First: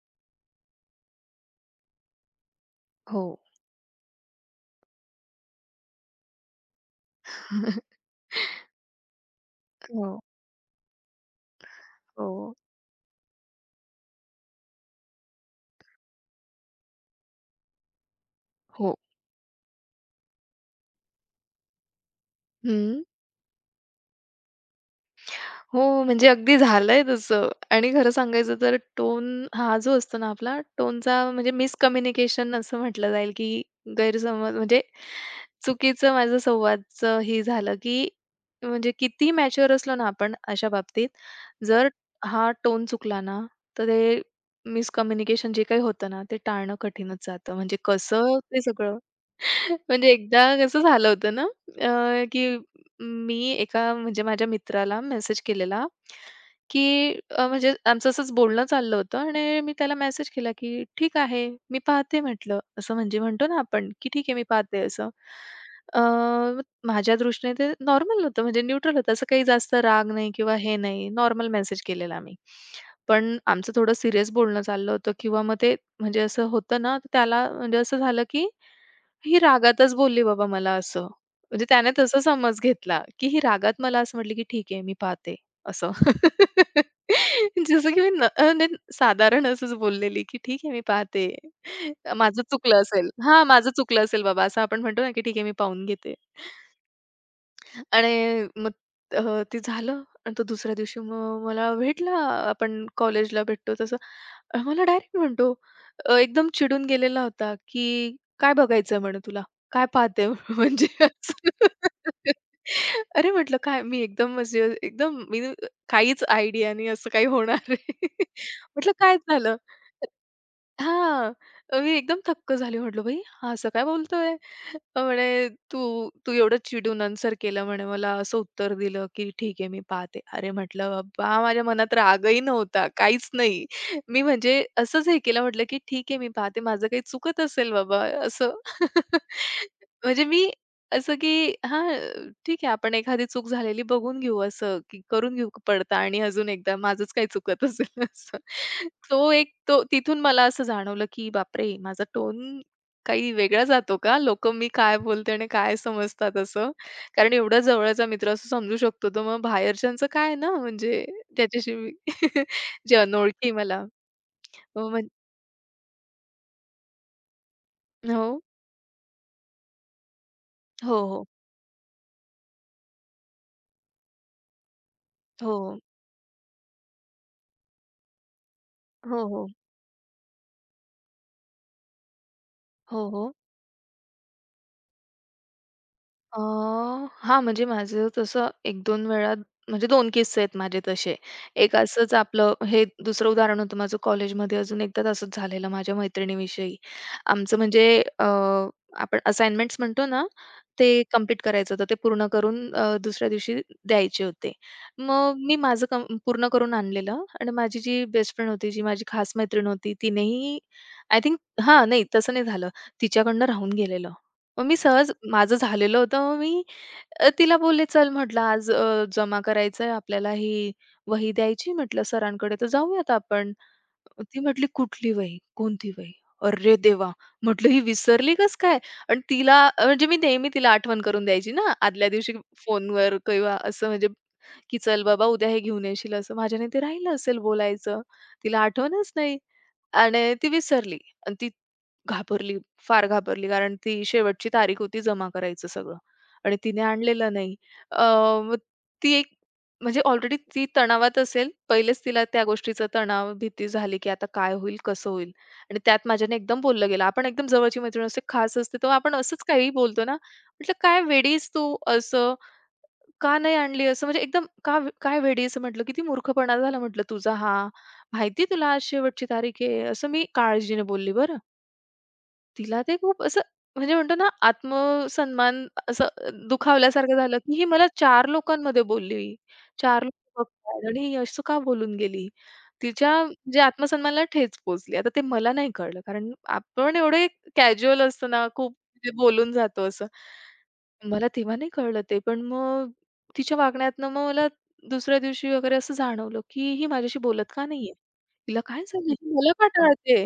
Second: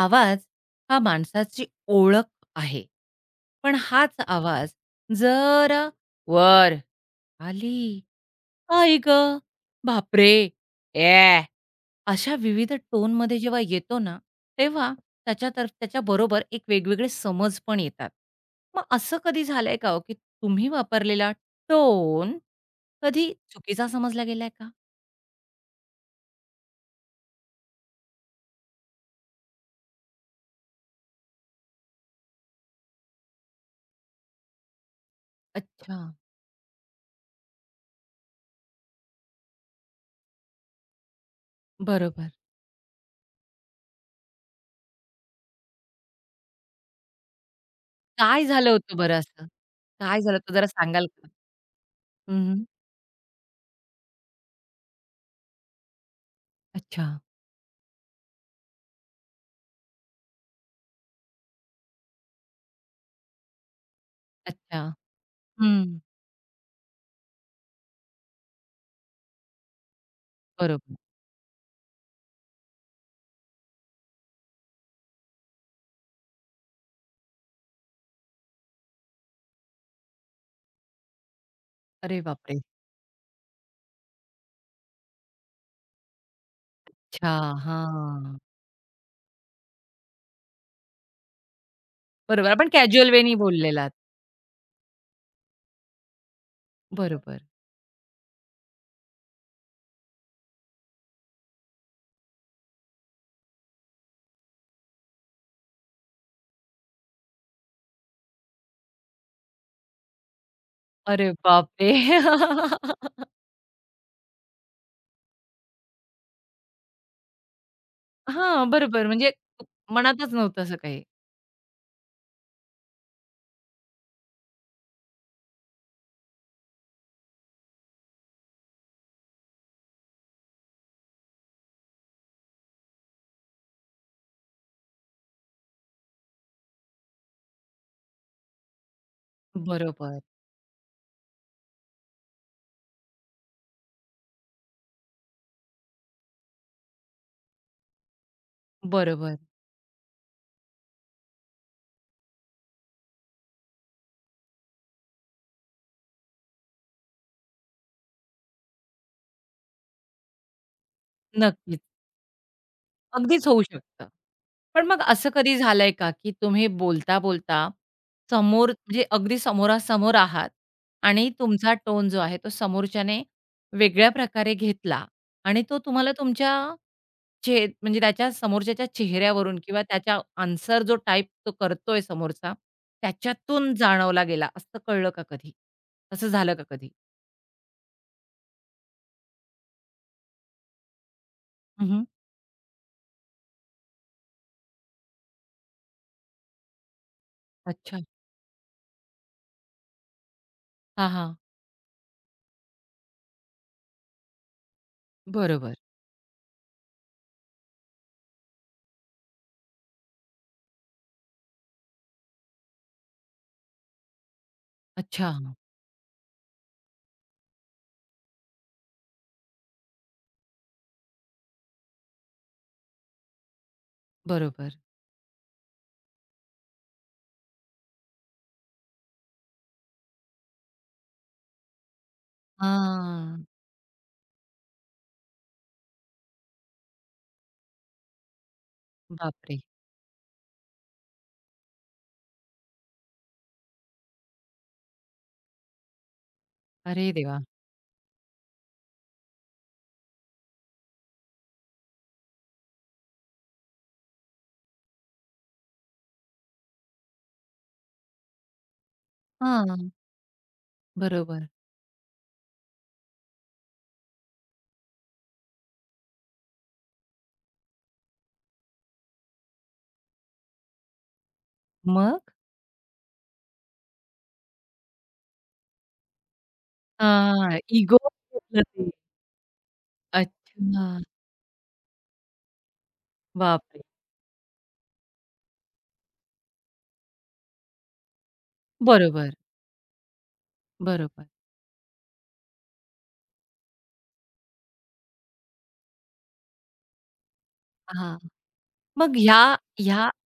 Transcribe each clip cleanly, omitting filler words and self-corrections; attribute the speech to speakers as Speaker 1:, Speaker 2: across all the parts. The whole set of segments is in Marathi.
Speaker 1: आवाज हा माणसाची ओळख आहे.
Speaker 2: हो.
Speaker 1: पण हाच आवाज जर वर, खाली, "आई गं!
Speaker 2: हो,
Speaker 1: बापरे! ए!" अशा
Speaker 2: हो,
Speaker 1: विविध टोनमध्ये जेव्हा येतो ना, तेव्हा त्याच्यातर्फ त्याच्याबरोबर एक वेगवेगळे समज पण येतात. मग
Speaker 2: हो.
Speaker 1: असं कधी झालंय का हो, की तुम्ही वापरलेला टोन
Speaker 2: हं.
Speaker 1: कधी चुकीचा समजला गेलाय का?
Speaker 2: हो, म्हणजे अगदी झालंय तसं आणि खरं सांगायचं तर टोन हा जो असतो ना आपला, टोनचा म्हणजे मिसकम्युनिकेशन असं म्हटलं जाईल, की गैरसमज म्हणजे
Speaker 1: अच्छा,
Speaker 2: चुकीचं माझं संवादचं ही झालं, की म्हणजे किती मॅच्युअर असलो ना आपण अशा बाबतीत, जर
Speaker 1: बरोबर.
Speaker 2: हा टोन चुकला ना, तर ते मिसकम्युनिकेशन जे काही होतं ना, ते टाळणं कठीणच जातं. म्हणजे कसं
Speaker 1: काय
Speaker 2: ते
Speaker 1: झालं होतं
Speaker 2: सगळं
Speaker 1: बरं असं?
Speaker 2: म्हणजे
Speaker 1: काय झालं
Speaker 2: एकदा
Speaker 1: होतं जरा
Speaker 2: कसं
Speaker 1: सांगाल
Speaker 2: झालं
Speaker 1: का?
Speaker 2: होतं ना, अ, की मी एका म्हणजे माझ्या मित्राला मेसेज केलेला,
Speaker 1: अच्छा,
Speaker 2: की म्हणजे आमचं असंच बोलणं चाललं होतं आणि मी त्याला मेसेज केला, की "ठीक आहे, मी पाहते" म्हटलं. असं म्हणजे म्हणतो ना आपण, की "ठीक आहे, मी पाहते"
Speaker 1: अच्छा.
Speaker 2: असं. अ,
Speaker 1: हं.
Speaker 2: माझ्या दृष्टीने ते नॉर्मल होतं, म्हणजे न्यूट्रल होतं. असं काही जास्त राग नाही किंवा हे
Speaker 1: बरोबर.
Speaker 2: नाही, नॉर्मल मेसेज केलेला मी. पण आमचं थोडं सीरियस बोलणं चाललं होतं किंवा मग ते म्हणजे असं होतं ना, तर त्याला म्हणजे असं झालं, की ही रागातच बोलली बाबा मला असं. म्हणजे त्याने तसा
Speaker 1: अरे
Speaker 2: समज
Speaker 1: बापरे!
Speaker 2: घेतला, की ही रागात मला असं म्हटली, की "ठीक आहे, मी पाहते," असं.
Speaker 1: अच्छा,
Speaker 2: जसं की मी न
Speaker 1: हां.
Speaker 2: न साधारण असंच बोललेली, की "ठीक आहे, मी पाहते. माझं
Speaker 1: बरोबर. आपण
Speaker 2: चुकलं असेल."
Speaker 1: कॅज्युअल वेनी
Speaker 2: हां, "माझं
Speaker 1: बोललेलात.
Speaker 2: चुकलं असेल बाबा," असं आपण म्हणतो ना, की "ठीक आहे, मी पाहून घेते."
Speaker 1: बरोबर.
Speaker 2: आणि मग अ, ते झालं आणि तो दुसऱ्या दिवशी मग मला भेटला. आपण कॉलेजला भेटतो तसं. मला डायरेक्ट म्हणतो एकदम चिडून गेलेला होता, की "काय बघायचंय?" म्हणे "तुला. काय पाहते?" म्हणजे
Speaker 1: अरे
Speaker 2: असं.
Speaker 1: बापरे!
Speaker 2: अरे म्हटलं, "काय?" मी एकदम म्हणजे एकदम मी काहीच आयडिया नाही असं काही होणार आहे.
Speaker 1: हां,
Speaker 2: म्हटलं,
Speaker 1: बरोबर.
Speaker 2: "काय
Speaker 1: म्हणजे
Speaker 2: झालं?"
Speaker 1: मनातच नव्हतं असं काही.
Speaker 2: हां. मी एकदम थक्क झाले. म्हटलं, "बाई हा असं काय बोलतोय?" म्हणे, "तू तू एवढं चिडून आन्सर केलं," म्हणे, "मला असं उत्तर दिलं, की ठीक आहे मी पाहते." अरे म्हटलं, "बाबा माझ्या मनात रागही नव्हता, काहीच नाही." मी म्हणजे असंच हे केलं म्हटलं, की "ठीक आहे मी पाहते. माझं काही चुकत असेल बाबा," असं.
Speaker 1: बरोबर,
Speaker 2: म्हणजे मी असं की हां, ठीक आहे आपण एखादी चूक झालेली बघून घेऊ असं, की करून घेऊ पडताळणी अजून एकदा माझंच काही चुकत असेल असं. तो
Speaker 1: बरोबर.
Speaker 2: एक तो तिथून मला असं जाणवलं, की बापरे! माझा टोन काही वेगळा जातो का? लोकं मी काय बोलते आणि काय समजतात असं. कारण एवढा जवळचा मित्र असं समजू शकतो, तर मग बाहेरच्यांचं काय ना म्हणजे त्याच्याशी
Speaker 1: नक्कीच.
Speaker 2: मी जे
Speaker 1: अगदीच
Speaker 2: अनोळखी
Speaker 1: होऊ
Speaker 2: मला.
Speaker 1: शकतं. पण
Speaker 2: हो,
Speaker 1: मग
Speaker 2: म्हण
Speaker 1: असं कधी झालंय का, की तुम्ही बोलता-बोलता
Speaker 2: हो.
Speaker 1: समोर म्हणजे अगदी समोरासमोर आहात
Speaker 2: हो, हो.
Speaker 1: आणि तुमचा टोन जो आहे तो समोरच्याने वेगळ्या प्रकारे घेतला
Speaker 2: हो,
Speaker 1: आणि तो
Speaker 2: हो.
Speaker 1: तुम्हाला तुमच्या चेह म्हणजे त्याच्या समोरच्याच्या
Speaker 2: हो, हो.
Speaker 1: चेहऱ्यावरून किंवा त्याच्या आन्सर जो टाइप तो करतोय समोरचा,
Speaker 2: हो, हो.
Speaker 1: त्याच्यातून जाणवला गेला असं कळलं का कधी? असं झालं का कधी?
Speaker 2: हां, म्हणजे माझं तसं एक दोन वेळा म्हणजे दोन किस्से आहेत माझे तसे. एक
Speaker 1: हं,
Speaker 2: असंच आपलं हे दुसरं उदाहरण होतं माझं कॉलेजमध्ये अजून एकदा तसंच झालेलं माझ्या मैत्रिणीविषयी. आमचं म्हणजे
Speaker 1: अच्छा.
Speaker 2: अ, आपण असाइनमेंट्स म्हणतो ना, ते
Speaker 1: हां, हां.
Speaker 2: कंप्लीट करायचं होतं. ते पूर्ण करून दुसऱ्या दिवशी द्यायचे होते. मग मी
Speaker 1: बरोबर.
Speaker 2: माझं पूर्ण करून आणलेलं आणि माझी जी बेस्ट फ्रेंड होती, जी माझी खास मैत्रीण होती, तिनेही आय थिंक हां, नाही तसं नाही झालं. तिच्याकडनं राहून गेलेलं. मग मी सहज
Speaker 1: अच्छा.
Speaker 2: माझं झालेलं होतं. मग मी तिला बोलले, "चल," म्हटलं, "आज जमा करायचंय आपल्याला ही वही द्यायची," म्हटलं, "सरांकडे तर जाऊयात आपण." ती म्हटली,
Speaker 1: बरोबर.
Speaker 2: "कुठली वही? कोणती वही?" अरे देवा! म्हटलं ही विसरली कसं काय? आणि तिला म्हणजे मी नेहमी तिला आठवण करून द्यायची ना, आदल्या दिवशी फोनवर
Speaker 1: हां.
Speaker 2: किंवा असं म्हणजे, की "चल बाबा उद्या हे घेऊन येशील" असं. माझ्याने ते राहिलं असेल बोलायचं. तिला आठवणच नाही.
Speaker 1: बापरे!
Speaker 2: आणि ती विसरली आणि ती घाबरली, फार घाबरली. कारण ती शेवटची तारीख होती जमा करायचं सगळं आणि तिने
Speaker 1: अरे
Speaker 2: आणलेलं
Speaker 1: देवा!
Speaker 2: नाही. अ, मग ती एक म्हणजे ऑलरेडी ती तणावात असेल. पहिलेच तिला त्या गोष्टीचा तणाव, भीती झाली, की आता काय होईल, कसं होईल? आणि त्यात माझ्याने एकदम बोललं गेलं. आपण एकदम जवळची मैत्रीण असते, खास असते, तेव्हा आपण असंच काहीही
Speaker 1: हां.
Speaker 2: बोलतो ना. म्हटलं, "काय वेडीच
Speaker 1: बरोबर.
Speaker 2: तू?" असं का नाही आणली असं म्हणजे एकदम का काय वेडी असं म्हटलं, "किती मूर्खपणा झाला," म्हटलं तुझा हा. "माहिती आहे तुला आज शेवटची तारीख आहे." असं मी काळजीने बोलली बरं.
Speaker 1: मग?
Speaker 2: तिला ते खूप असं म्हणजे म्हणतो ना आत्मसन्मान असं दुखावल्यासारखं झालं, की
Speaker 1: हां,
Speaker 2: ही मला
Speaker 1: इगो
Speaker 2: चार
Speaker 1: घेतलं
Speaker 2: लोकांमध्ये
Speaker 1: ते.
Speaker 2: बोलली. 4 लोकं
Speaker 1: अच्छा.
Speaker 2: बघतायत
Speaker 1: हां.
Speaker 2: आणि ही असं का बोलून गेली? तिच्या म्हणजे
Speaker 1: बापरे!
Speaker 2: आत्मसन्मानाला ठेच पोहोचली. आता ते मला नाही कळलं कारण आपण एवढे कॅज्युअल असतो ना, खूप म्हणजे
Speaker 1: बरोबर,
Speaker 2: बोलून जातो असं. मला
Speaker 1: बरोबर.
Speaker 2: तेव्हा नाही कळलं ते, पण मग तिच्या वागण्यातनं मग मला दुसऱ्या दिवशी वगैरे असं जाणवलं, की ही माझ्याशी बोलत का नाहीये?
Speaker 1: हां.
Speaker 2: तिला काय झालं?
Speaker 1: मग
Speaker 2: ही
Speaker 1: ह्या
Speaker 2: मला का
Speaker 1: ह्या
Speaker 2: टाळते?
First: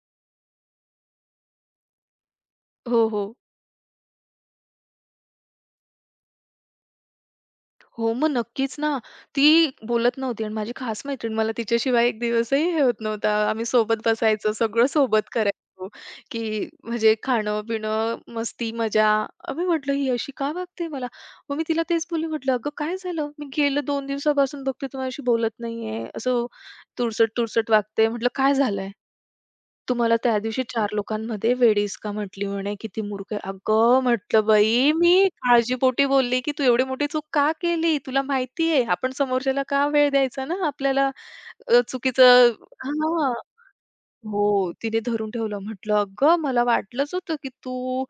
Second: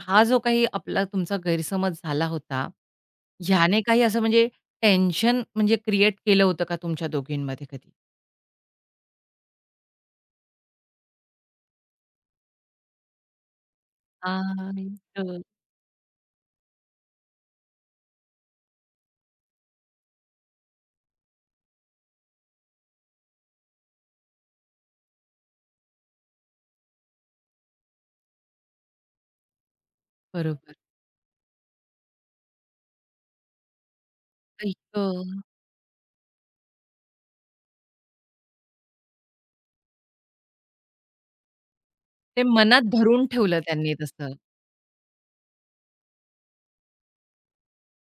Speaker 1: हा जो काही आपला तुमचा गैरसमज झाला होता,
Speaker 2: हो, हो.
Speaker 1: ह्याने काही असं म्हणजे टेन्शन म्हणजे क्रिएट केलं होतं का तुमच्या दोघींमध्ये कधी?
Speaker 2: हो, मग नक्कीच ना. ती बोलत नव्हती आणि माझी खास मैत्रीण. मला तिच्याशिवाय एक दिवसही हे होत नव्हता. आम्ही सोबत बसायचो, सगळं
Speaker 1: आई
Speaker 2: सोबत
Speaker 1: गं!
Speaker 2: करायचो, की म्हणजे खाणं-पिणं, मस्ती, मजा. मी म्हटलं, "ही अशी का वागते मला?" मग मी तिला तेच बोलली, म्हटलं, "अगं, काय झालं? मी गेलं 2 दिवसापासून बघते, तू माझ्याशी बोलत नाहीये. असं तुरसट-तुरसट वागते." म्हटलं, "काय झालंय?" तुम्हाला त्या दिवशी
Speaker 1: बरोबर.
Speaker 2: 4 लोकांमध्ये वेडीस का म्हटली म्हणे? किती मूर्ख आहे. अगं म्हटलं,
Speaker 1: आई
Speaker 2: "बाई मी
Speaker 1: गं!
Speaker 2: काळजीपोटी बोलली, की तू एवढी मोठी चूक का केली? तुला माहिती आहे आपण समोरच्याला का वेळ द्यायचा ना आपल्याला
Speaker 1: ते
Speaker 2: चुकीचं"
Speaker 1: मनात धरून
Speaker 2: हां.
Speaker 1: ठेवलं त्यांनी तसं.
Speaker 2: हो, तिने धरून ठेवलं. म्हटलं, "अगं, मला वाटलंच होतं, की तू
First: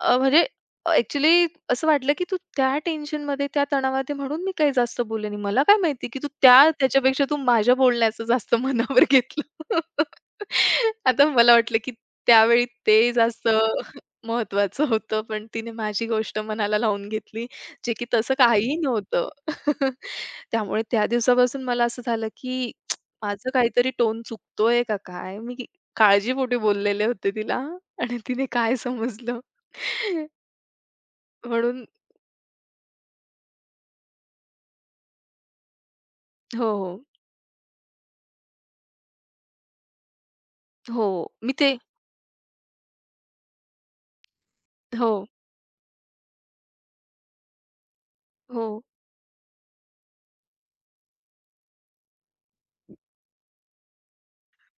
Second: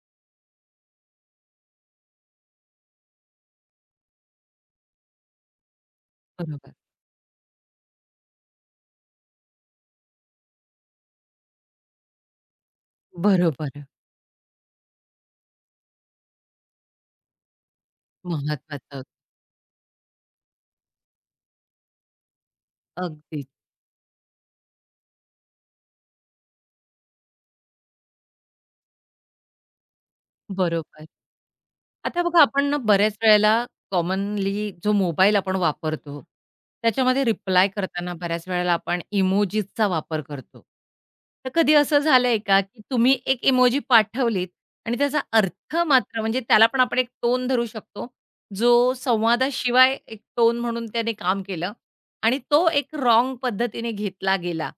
Speaker 2: म्हणजे ॲक्चुअली असं वाटलं, की तू त्या टेन्शनमध्ये, त्या तणावात आहे म्हणून मी काही जास्त बोलले नाही. मला काय माहिती, की तू त्या
Speaker 1: बरोबर.
Speaker 2: त्याच्यापेक्षा तू माझ्या बोलण्याचं जास्त मनावर घेतलं." आता मला वाटलं, की त्यावेळी ते जास्त
Speaker 1: बरोबर.
Speaker 2: महत्त्वाचं होतं, पण तिने माझी गोष्ट मनाला लावून घेतली, जे की तसं काहीही
Speaker 1: महत्वाचं.
Speaker 2: नव्हतं. त्यामुळे त्या दिवसापासून मला असं झालं, की
Speaker 1: अगदीच.
Speaker 2: माझं काहीतरी टोन चुकतोय का काय? काळजीपोटी बोललेले होते तिला आणि तिने काय समजलं
Speaker 1: बरोबर.
Speaker 2: म्हणून
Speaker 1: आता बघा आपण ना बऱ्याच वेळेला कॉमनली जो मोबाईल आपण वापरतो,
Speaker 2: हो, हो.
Speaker 1: त्याच्यामध्ये रिप्लाय करताना बऱ्याच वेळेला आपण इमोजीसचा वापर करतो.
Speaker 2: हो,
Speaker 1: तर
Speaker 2: मी ते
Speaker 1: कधी असं झालंय का, की तुम्ही एक इमोजी पाठवलीत आणि त्याचा
Speaker 2: हो,
Speaker 1: अर्थ मात्र म्हणजे त्याला पण आपण एक टोन धरू शकतो,
Speaker 2: हो.
Speaker 1: जो संवादाशिवाय एक टोन म्हणून त्याने काम केलं आणि तो एक रॉन्ग पद्धतीने घेतला गेला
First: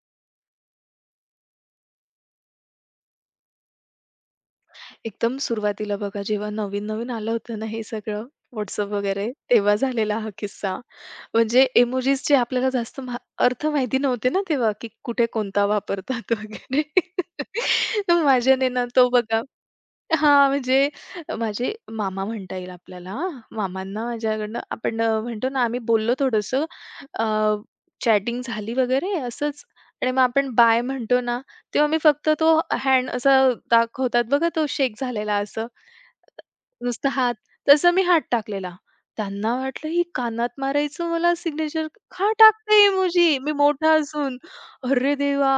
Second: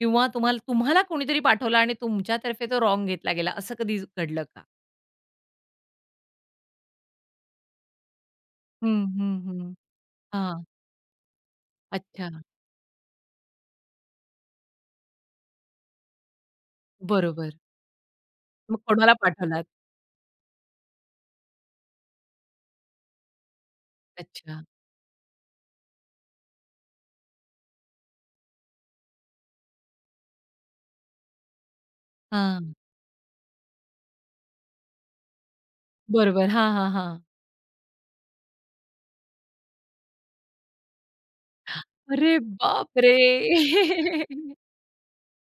Speaker 1: किंवा तुम्हाला तुम्हाला कोणीतरी पाठवला आणि तुमच्यातर्फे तो रॉन्ग घेतला गेला, असं कधी घडलं का?
Speaker 2: एकदम सुरुवातीला बघा जेव्हा नवीन-नवीन आलं होतं ना हे सगळं WhatsApp
Speaker 1: हं,
Speaker 2: वगैरे,
Speaker 1: हं,
Speaker 2: तेव्हा
Speaker 1: हं.
Speaker 2: झालेला हा
Speaker 1: हां.
Speaker 2: किस्सा. म्हणजे
Speaker 1: अच्छा.
Speaker 2: इमोजीसचे आपल्याला जास्त मा अर्थ माहिती नव्हते ना तेव्हा, की कुठे कोणता वापरतात वगैरे.
Speaker 1: बरोबर.
Speaker 2: माझ्याने
Speaker 1: मग
Speaker 2: ना तो
Speaker 1: कोणाला
Speaker 2: बघा
Speaker 1: पाठवलात?
Speaker 2: हां, म्हणजे माझे मामा म्हणता येईल आपल्याला हां. मामांना माझ्याकडनं
Speaker 1: अच्छा.
Speaker 2: आपण म्हणतो ना आम्ही बोललो थोडंसं अ, चॅटिंग झाली वगैरे असंच आणि मग आपण बाय म्हणतो ना, तेव्हा मी फक्त तो
Speaker 1: हां.
Speaker 2: हँड असा दाखवतात बघा तो शेक झालेला असं.
Speaker 1: बरोबर. हां, हां,
Speaker 2: नुसता
Speaker 1: हां.
Speaker 2: हात, तसं मी हात टाकलेला. त्यांना वाटलं ही कानात मारायचं मला सिग्नेचर का
Speaker 1: अरे
Speaker 2: टाकते
Speaker 1: बापरे!
Speaker 2: इमोजी? मी मोठा असून. अरे देवा!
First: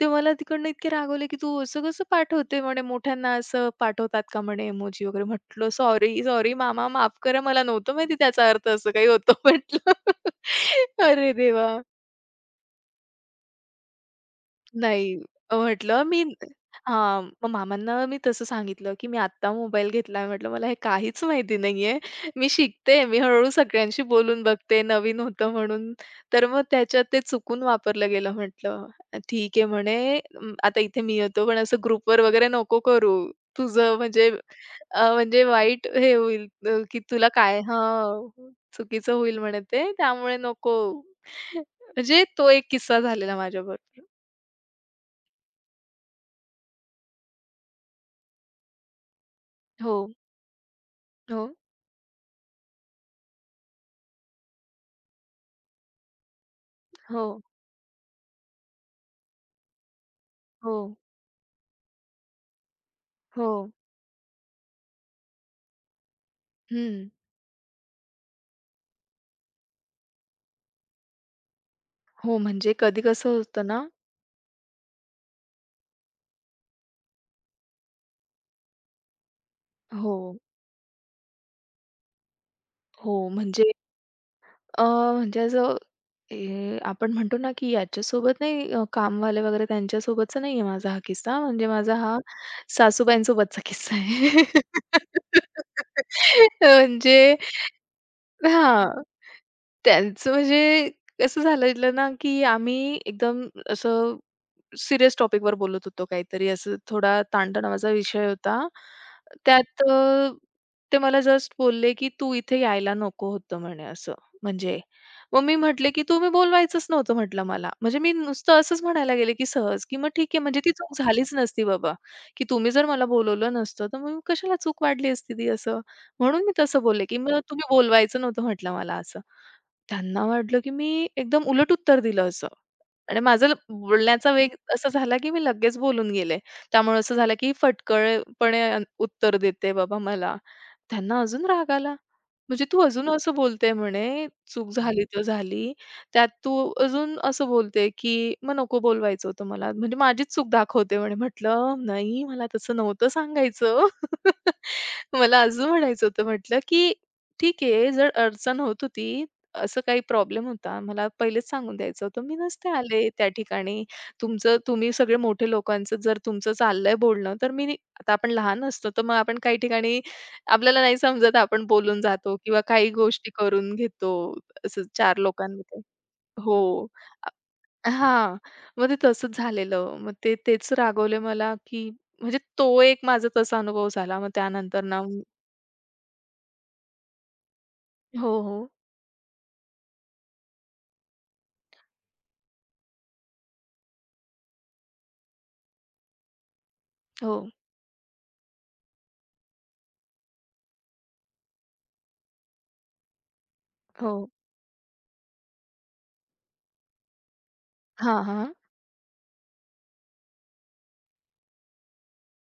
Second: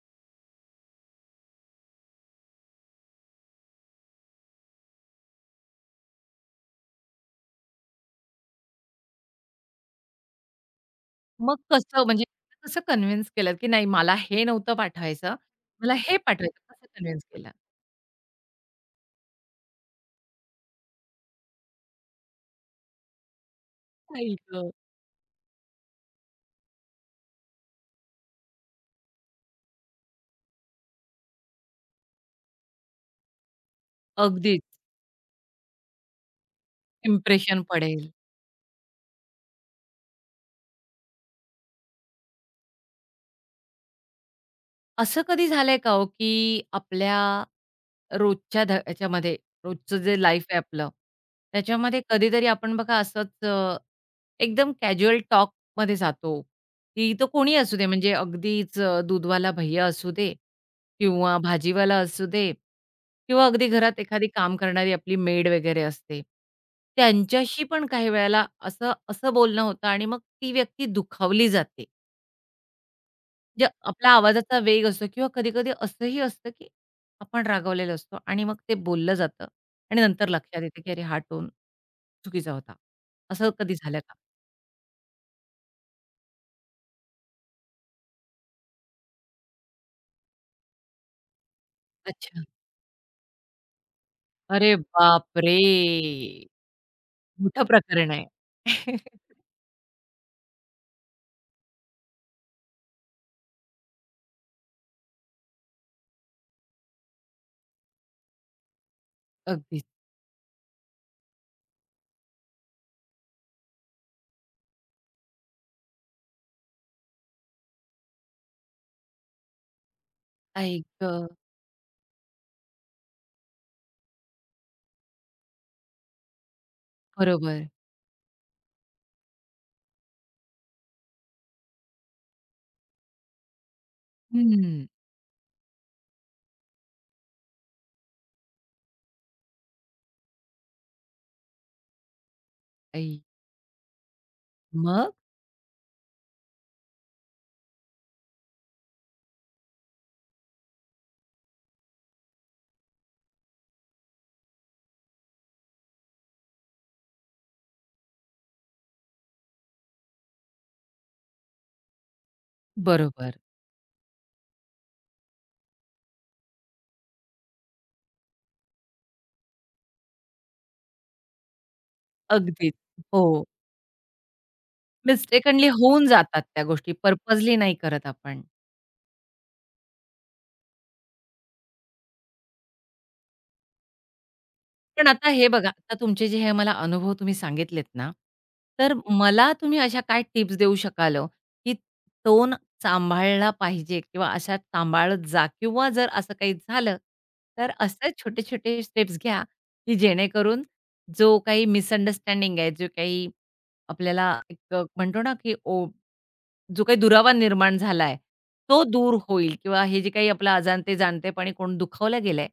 Speaker 2: ते मला तिकडनं इतके रागवले, की "तू असं कसं पाठवते?" म्हणे, "मोठ्यांना असं पाठवतात का?" म्हणे इमोजी वगैरे. म्हटलं, "सॉरी, सॉरी मामा, माफ करा. मला नव्हतं माहिती त्याचा अर्थ असं काही होतो." म्हटलं. अरे
Speaker 1: मग
Speaker 2: देवा!
Speaker 1: कसं म्हणजे कसं कन्व्हिन्स केलंत, की नाही मला हे नव्हतं
Speaker 2: नाही.
Speaker 1: पाठवायचं, मला
Speaker 2: म्हटलं
Speaker 1: हे
Speaker 2: मी
Speaker 1: पाठवायचं. कसं
Speaker 2: हां,
Speaker 1: कन्व्हिन्स
Speaker 2: मग
Speaker 1: केलं?
Speaker 2: मामांना मी तसं सांगितलं, की "मी आत्ता मोबाईल घेतलाय." म्हटलं, "मला हे काहीच माहिती नाहीये. मी शिकते. मी हळू-हळू सगळ्यांशी
Speaker 1: आई
Speaker 2: बोलून
Speaker 1: गं!
Speaker 2: बघते, नवीन होतं म्हणून." तर मग त्याच्यात ते चुकून वापरलं गेलं. म्हटलं, "ठीक आहे," म्हणे, आता इथे मी येतो, पण असं ग्रुपवर वगैरे नको करू. तुझं म्हणजे
Speaker 1: अगदीच.
Speaker 2: म्हणजे वाईट हे होईल की तुला काय"
Speaker 1: इम्प्रेशन पडेल.
Speaker 2: हां, चुकीचं होईल म्हणे ते, "त्यामुळे नको." म्हणजे तो एक किस्सा झालेला माझ्याबरोबर.
Speaker 1: असं कधी झालंय का हो, की आपल्या रोजच्या ध ह्याच्यामध्ये
Speaker 2: हो.
Speaker 1: रोजचं जे लाईफ आहे आपलं,
Speaker 2: हो,
Speaker 1: त्याच्यामध्ये कधीतरी आपण बघा असंच एकदम कॅज्युअल टॉकमध्ये जातो, की तो
Speaker 2: हो,
Speaker 1: कोणी असू दे म्हणजे अगदीच दूधवाला भैय्या असू दे
Speaker 2: हो,
Speaker 1: किंवा भाजीवाला असू दे किंवा
Speaker 2: हो.
Speaker 1: अगदी घरात एखादी काम करणारी आपली मेड वगैरे असते.
Speaker 2: हं.
Speaker 1: त्यांच्याशी पण काही वेळेला असं असं बोलणं होतं आणि मग ती व्यक्ती दुखावली जाते.
Speaker 2: हो, म्हणजे कधी कसं होतं
Speaker 1: म्हणजे
Speaker 2: ना
Speaker 1: आपला आवाजाचा वेग असतो किंवा कधी-कधी असंही असतं, की आपण रागावलेलो असतो आणि मग ते बोललं जातं आणि
Speaker 2: हो,
Speaker 1: नंतर लक्षात येतं, की अरे हा टोन चुकीचा होता.
Speaker 2: हो.
Speaker 1: असं
Speaker 2: म्हणजे
Speaker 1: कधी झालं का?
Speaker 2: अ, म्हणजे असं हे आपण म्हणतो ना, की याच्यासोबत नाही कामवाले वगैरे त्यांच्यासोबतचा नाही आहे माझा हा किस्सा. म्हणजे माझा हा
Speaker 1: अच्छा.
Speaker 2: सासूबाईंसोबतचा किस्सा आहे.
Speaker 1: अरे बापरे!
Speaker 2: म्हणजे
Speaker 1: मोठं प्रकरण आहे.
Speaker 2: हां, त्यांचं म्हणजे कसं झालेलं ना, की आम्ही एकदम असं सीरियस टॉपिकवर बोलत होतो काहीतरी असं थोडा ताणतणावाचा विषय होता. त्यात
Speaker 1: अगदीच.
Speaker 2: ते मला जस्ट बोलले, की "तू इथे यायला नको होतं" म्हणे असं. म्हणजे मग मी म्हटले, की "तुम्ही बोलवायचंच नव्हतं" म्हटलं मला. म्हणजे मी नुसतं असंच म्हणायला गेले, की सहज, की "मग ठीक आहे, म्हणजे ती
Speaker 1: आई
Speaker 2: चूक
Speaker 1: गं!
Speaker 2: झालीच नसती बाबा, की तुम्ही जर मला बोलवलं नसतं, तर मग कशाला चूक वाढली असती ती असं." म्हणून मी तसं बोलले, की "मग तुम्ही
Speaker 1: बरोबर.
Speaker 2: बोलवायचं नव्हतं" म्हटलं मला असं. त्यांना वाटलं, की मी एकदम उलट उत्तर दिलं असं. आणि माझं बोलण्याचा वेग
Speaker 1: हं.
Speaker 2: असा झाला, की मी लगेच बोलून गेले. त्यामुळे असं झालं, की फटकळपणे उत्तर देते बाबा मला. त्यांना अजून राग आला. म्हणजे तू अजून
Speaker 1: आई!
Speaker 2: असं बोलते म्हणे, चूक हं. झाली
Speaker 1: मग?
Speaker 2: तर झाली. त्यात तू अजून असं बोलते, की "मग नको बोलवायचं होतं मला. म्हणजे माझीच चूक दाखवते" म्हणे. म्हटलं, "नाही, मला तसं नव्हतं सांगायचं. मला अजून म्हणायचं होतं." म्हटलं, की "ठीक आहे, जर अडचण होत होती, असं काही प्रॉब्लेम होता, मला पहिलेच सांगून द्यायचं होतं. मी नसते आले त्या
Speaker 1: बरोबर.
Speaker 2: ठिकाणी. तुमचं तुम्ही सगळे मोठे लोकांचं जर तुमचं चाललंय बोलणं, तर मी आता आपण लहान असतो, तर मग आपण काही ठिकाणी आपल्याला नाही समजत आपण बोलून जातो किंवा
Speaker 1: अगदीच.
Speaker 2: काही गोष्टी
Speaker 1: हो.
Speaker 2: करून घेतो असं 4
Speaker 1: मिस्टेकनली
Speaker 2: लोकांमध्ये.
Speaker 1: होऊन जातात
Speaker 2: हो.
Speaker 1: त्या गोष्टी पर्पजली नाही
Speaker 2: अ,
Speaker 1: करत
Speaker 2: हां.
Speaker 1: आपण.
Speaker 2: मग ते तसंच झालेलं. मग ते तेच रागवले मला, की म्हणजे तो एक माझा तसा अनुभव झाला. मग त्यानंतर ना
Speaker 1: पण
Speaker 2: मी-
Speaker 1: आता हे बघा, आता तुमचे जे हे मला अनुभव तुम्ही सांगितलेत ना,
Speaker 2: हो, हो.
Speaker 1: तर मला तुम्ही अशा काय टिप्स देऊ शकाल ओ, की टोन सांभाळला पाहिजे किंवा अशा सांभाळत जा किंवा जर असं काही झालं,
Speaker 2: हो,
Speaker 1: तर असे छोटे-छोटे स्टेप्स घ्या, की जेणेकरून जो काही मिसअंडरस्टँडिंग आहे, जो काही
Speaker 2: हो.
Speaker 1: आपल्याला एक म्हणतो ना, की ओ जो काही दुरावा निर्माण झालाय,
Speaker 2: हां, हां.
Speaker 1: तो दूर होईल किंवा हे जे काही आपलं अजाणते-जाणतेपणी कोण दुखावलं गेलंय,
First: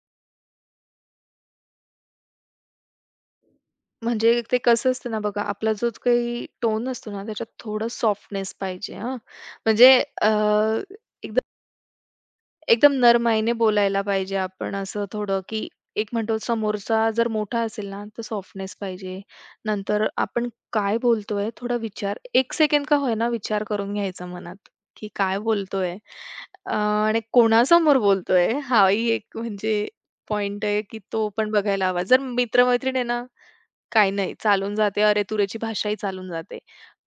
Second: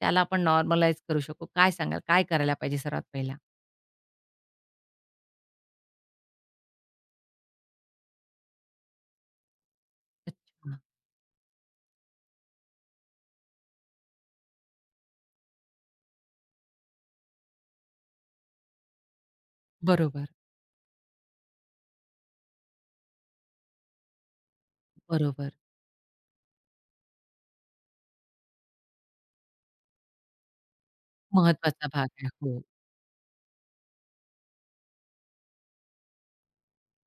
Speaker 1: त्याला आपण नॉर्मलाईज करू शकू. काय सांगाल? काय करायला पाहिजे सर्वात पहिला?
Speaker 2: म्हणजे ते कसं असतं ना बघा, आपला जो काही टोन असतो ना त्याच्यात थोडं सॉफ्टनेस पाहिजे हां. म्हणजे
Speaker 1: अच्छा.
Speaker 2: एकदम नरमाईने बोलायला पाहिजे आपण असं थोडं, की एक म्हणतो समोरचा जर मोठा असेल ना, तर सॉफ्टनेस पाहिजे. नंतर
Speaker 1: बरोबर.
Speaker 2: आपण काय बोलतोय थोडा विचार एक सेकंड का होईना विचार करून घ्यायचा मनात, की काय
Speaker 1: बरोबर.
Speaker 2: बोलतोय? आणि कोणासमोर बोलतोय? हाही एक म्हणजे पॉइंट आहे, की तो पण
Speaker 1: महत्वाचा
Speaker 2: बघायला हवा.
Speaker 1: भाग
Speaker 2: जर
Speaker 1: आहे. हो.
Speaker 2: मित्र आहे ना, काही नाही, चालून जाते. अरे अरेतुरेची भाषाही चालून जाते.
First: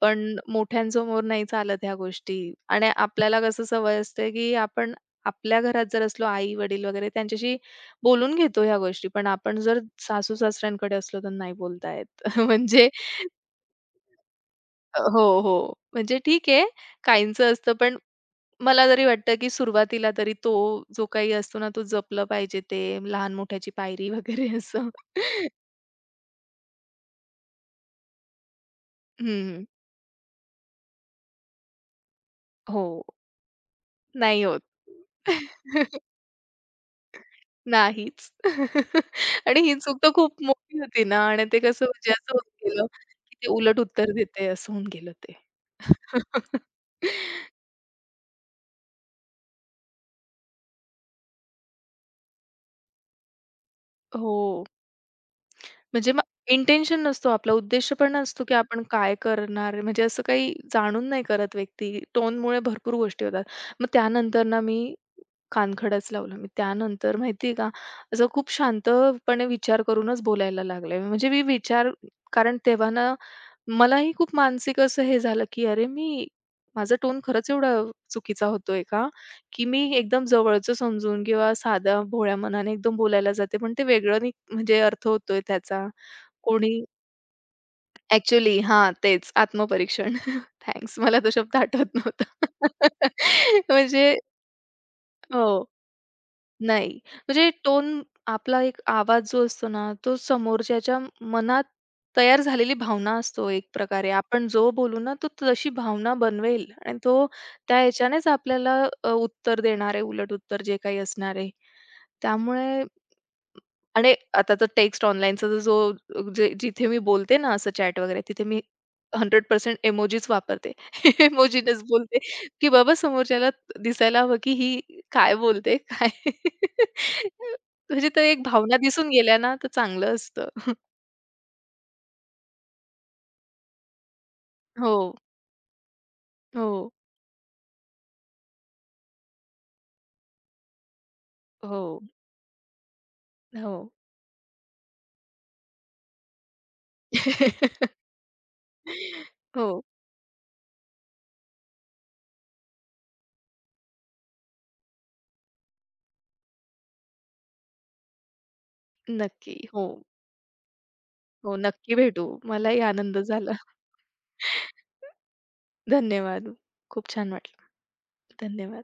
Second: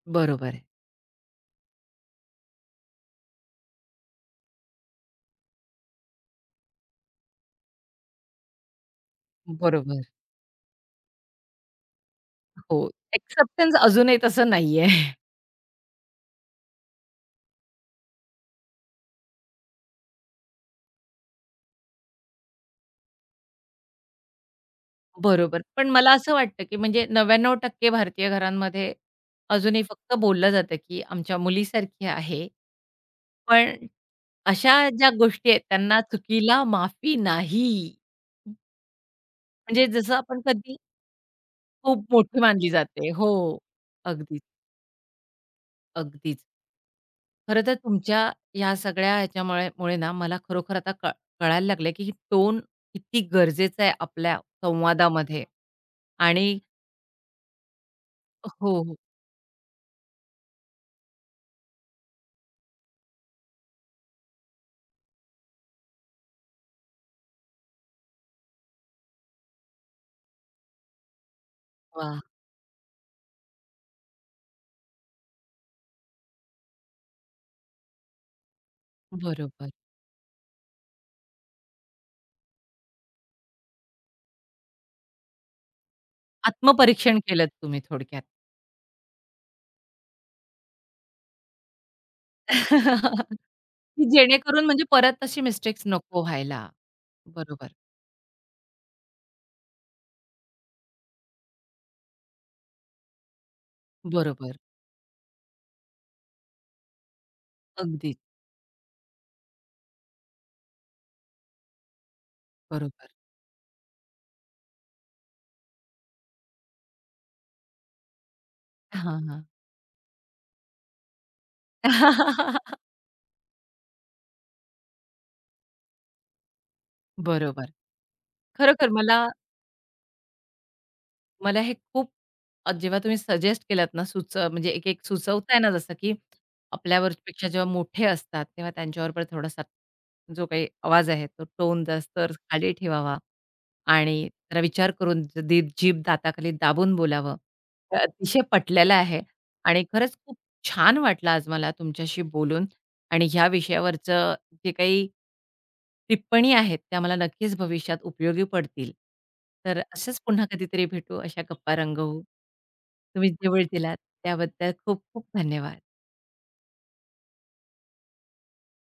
Speaker 2: पण
Speaker 1: बरोबर आहे.
Speaker 2: मोठ्यांसमोर नाही चालत ह्या गोष्टी आणि आपल्याला कसं सवय असते, की आपण आपल्या घरात जर असलो आई-वडील वगैरे त्यांच्याशी बोलून घेतो ह्या गोष्टी. पण आपण जर
Speaker 1: बरोबर.
Speaker 2: सासू-सासऱ्यांकडे असलो तर नाही बोलता येत.
Speaker 1: हो.
Speaker 2: म्हणजे
Speaker 1: एक्सेप्टन्स अजूनही तसं नाहीये.
Speaker 2: हो, हो. म्हणजे ठीक आहे, काहींचं असतं. पण मला तरी वाटतं, की सुरुवातीला तरी तो जो काही असतो ना, तो जपलं पाहिजे ते लहान-मोठ्याची पायरी वगैरे असं.
Speaker 1: बरोबर. पण मला असं वाटतं, की म्हणजे 99% भारतीय घरांमध्ये
Speaker 2: हं,
Speaker 1: अजूनही फक्त बोललं जातं, की आमच्या मुलीसारखी आहे.
Speaker 2: हो.
Speaker 1: पण
Speaker 2: नाही होत.
Speaker 1: अशा ज्या गोष्टी आहेत त्यांना चुकीला माफी नाही.
Speaker 2: नाहीच. आणि ही
Speaker 1: म्हणजे
Speaker 2: चूक तर
Speaker 1: जसं आपण
Speaker 2: खूप
Speaker 1: कधी
Speaker 2: मोठी होती ना आणि ते कसं
Speaker 1: खूप
Speaker 2: म्हणजे असं
Speaker 1: मोठी
Speaker 2: होऊन
Speaker 1: मानली
Speaker 2: गेलं,
Speaker 1: जाते. हो.
Speaker 2: की ते उलट उत्तर
Speaker 1: अगदीच,
Speaker 2: देते असं होऊन गेलं ते.
Speaker 1: अगदीच. खरं तर तुमच्या या सगळ्या ह्याच्यामुळे मुळे ना मला खरोखर आता कळ कळायला लागलं, की टोन किती गरजेचा आहे
Speaker 2: हो.
Speaker 1: आपल्या संवादामध्ये.
Speaker 2: म्हणजे मग
Speaker 1: आणि
Speaker 2: इंटेन्शन नसतो आपला उद्देश पण नसतो, की आपण
Speaker 1: हो.
Speaker 2: काय करणार आहे म्हणजे असं काही जाणून नाही करत व्यक्ती. टोनमुळे भरपूर गोष्टी होतात. मग त्यानंतर ना मी कानखडच लावला. मी त्यानंतर माहिती आहे का, असं खूप शांतपणे विचार करूनच बोलायला लागले. म्हणजे मी विचार
Speaker 1: वाह!
Speaker 2: कारण तेव्हा ना मलाही खूप मानसिक असं हे झालं, की अरे मी माझा टोन खरंच एवढा चुकीचा होतोय का? की
Speaker 1: बरोबर.
Speaker 2: मी एकदम जवळचं समजून किंवा साधा भोळ्या मनाने एकदम बोलायला जाते, पण ते वेगळं नि म्हणजे अर्थ होतोय त्याचा. कोणी
Speaker 1: आत्मपरीक्षण केलंत तुम्ही थोडक्यात.
Speaker 2: ॲक्चुअली हां, तेच आत्मपरीक्षण. थँक्स. मला तो शब्द आठवत नव्हता.
Speaker 1: की
Speaker 2: म्हणजे
Speaker 1: जेणेकरून म्हणजे परत तशी
Speaker 2: हो.
Speaker 1: मिस्टेक्स नको व्हायला.
Speaker 2: नाही. म्हणजे
Speaker 1: बरोबर,
Speaker 2: टोन आपला एक आवाज जो असतो ना, तो समोरच्याच्या मनात तयार झालेली भावना असतो एक प्रकारे. आपण
Speaker 1: बरोबर.
Speaker 2: जो बोलू ना, तो तशी भावना बनवेल आणि तो त्या
Speaker 1: अगदीच.
Speaker 2: ह्याच्यानेच आपल्याला उत्तर देणार आहे, उलट उत्तर जे काही असणार आहे. त्यामुळे
Speaker 1: बरोबर.
Speaker 2: आणि आता तर टेक्स्ट ऑनलाईनचा जो जे जिथे मी बोलते ना असं चॅट वगैरे, तिथे मी
Speaker 1: हां, हां.
Speaker 2: 100% इमोजीच वापरते. इमोजीनच बोलते, की बाबा समोरच्याला दिसायला हवं, की ही काय बोलते काय
Speaker 1: बरोबर.
Speaker 2: म्हणजे तर एक भावना
Speaker 1: खरोखर
Speaker 2: दिसून
Speaker 1: मला
Speaker 2: गेल्या ना, तर चांगलं असतं.
Speaker 1: मला हे खूप जेव्हा तुम्ही सजेस्ट केलात ना, सुच म्हणजे
Speaker 2: हो,
Speaker 1: एक-एक सुचवताय ना, जसं की
Speaker 2: हो,
Speaker 1: आपल्यावर पेक्षा जेव्हा मोठे असतात, तेव्हा त्यांच्यावर पण थोडासा जो काही आवाज आहे, तो
Speaker 2: हो,
Speaker 1: टोन जास्त खाली ठेवावा
Speaker 2: हो.
Speaker 1: आणि जरा विचार करून ज- दी जीभ दाताखाली दाबून बोलावं. हे अतिशय पटलेलं आहे
Speaker 2: हो,
Speaker 1: आणि खरंच खूप छान वाटलं आज मला तुमच्याशी बोलून आणि ह्या विषयावरचं जे काही टिप्पणी आहेत, त्या मला नक्कीच भविष्यात उपयोगी पडतील.
Speaker 2: नक्की.
Speaker 1: तर
Speaker 2: हो,
Speaker 1: असंच पुन्हा कधीतरी भेटू, अशा
Speaker 2: हो,
Speaker 1: गप्पा
Speaker 2: नक्की
Speaker 1: रंगवू.
Speaker 2: भेटू. मलाही आनंद
Speaker 1: तुम्ही जे
Speaker 2: झाला.
Speaker 1: वेळ दिलात त्याबद्दल खूप खूप धन्यवाद.
Speaker 2: धन्यवाद. खूप छान वाटलं. धन्यवाद.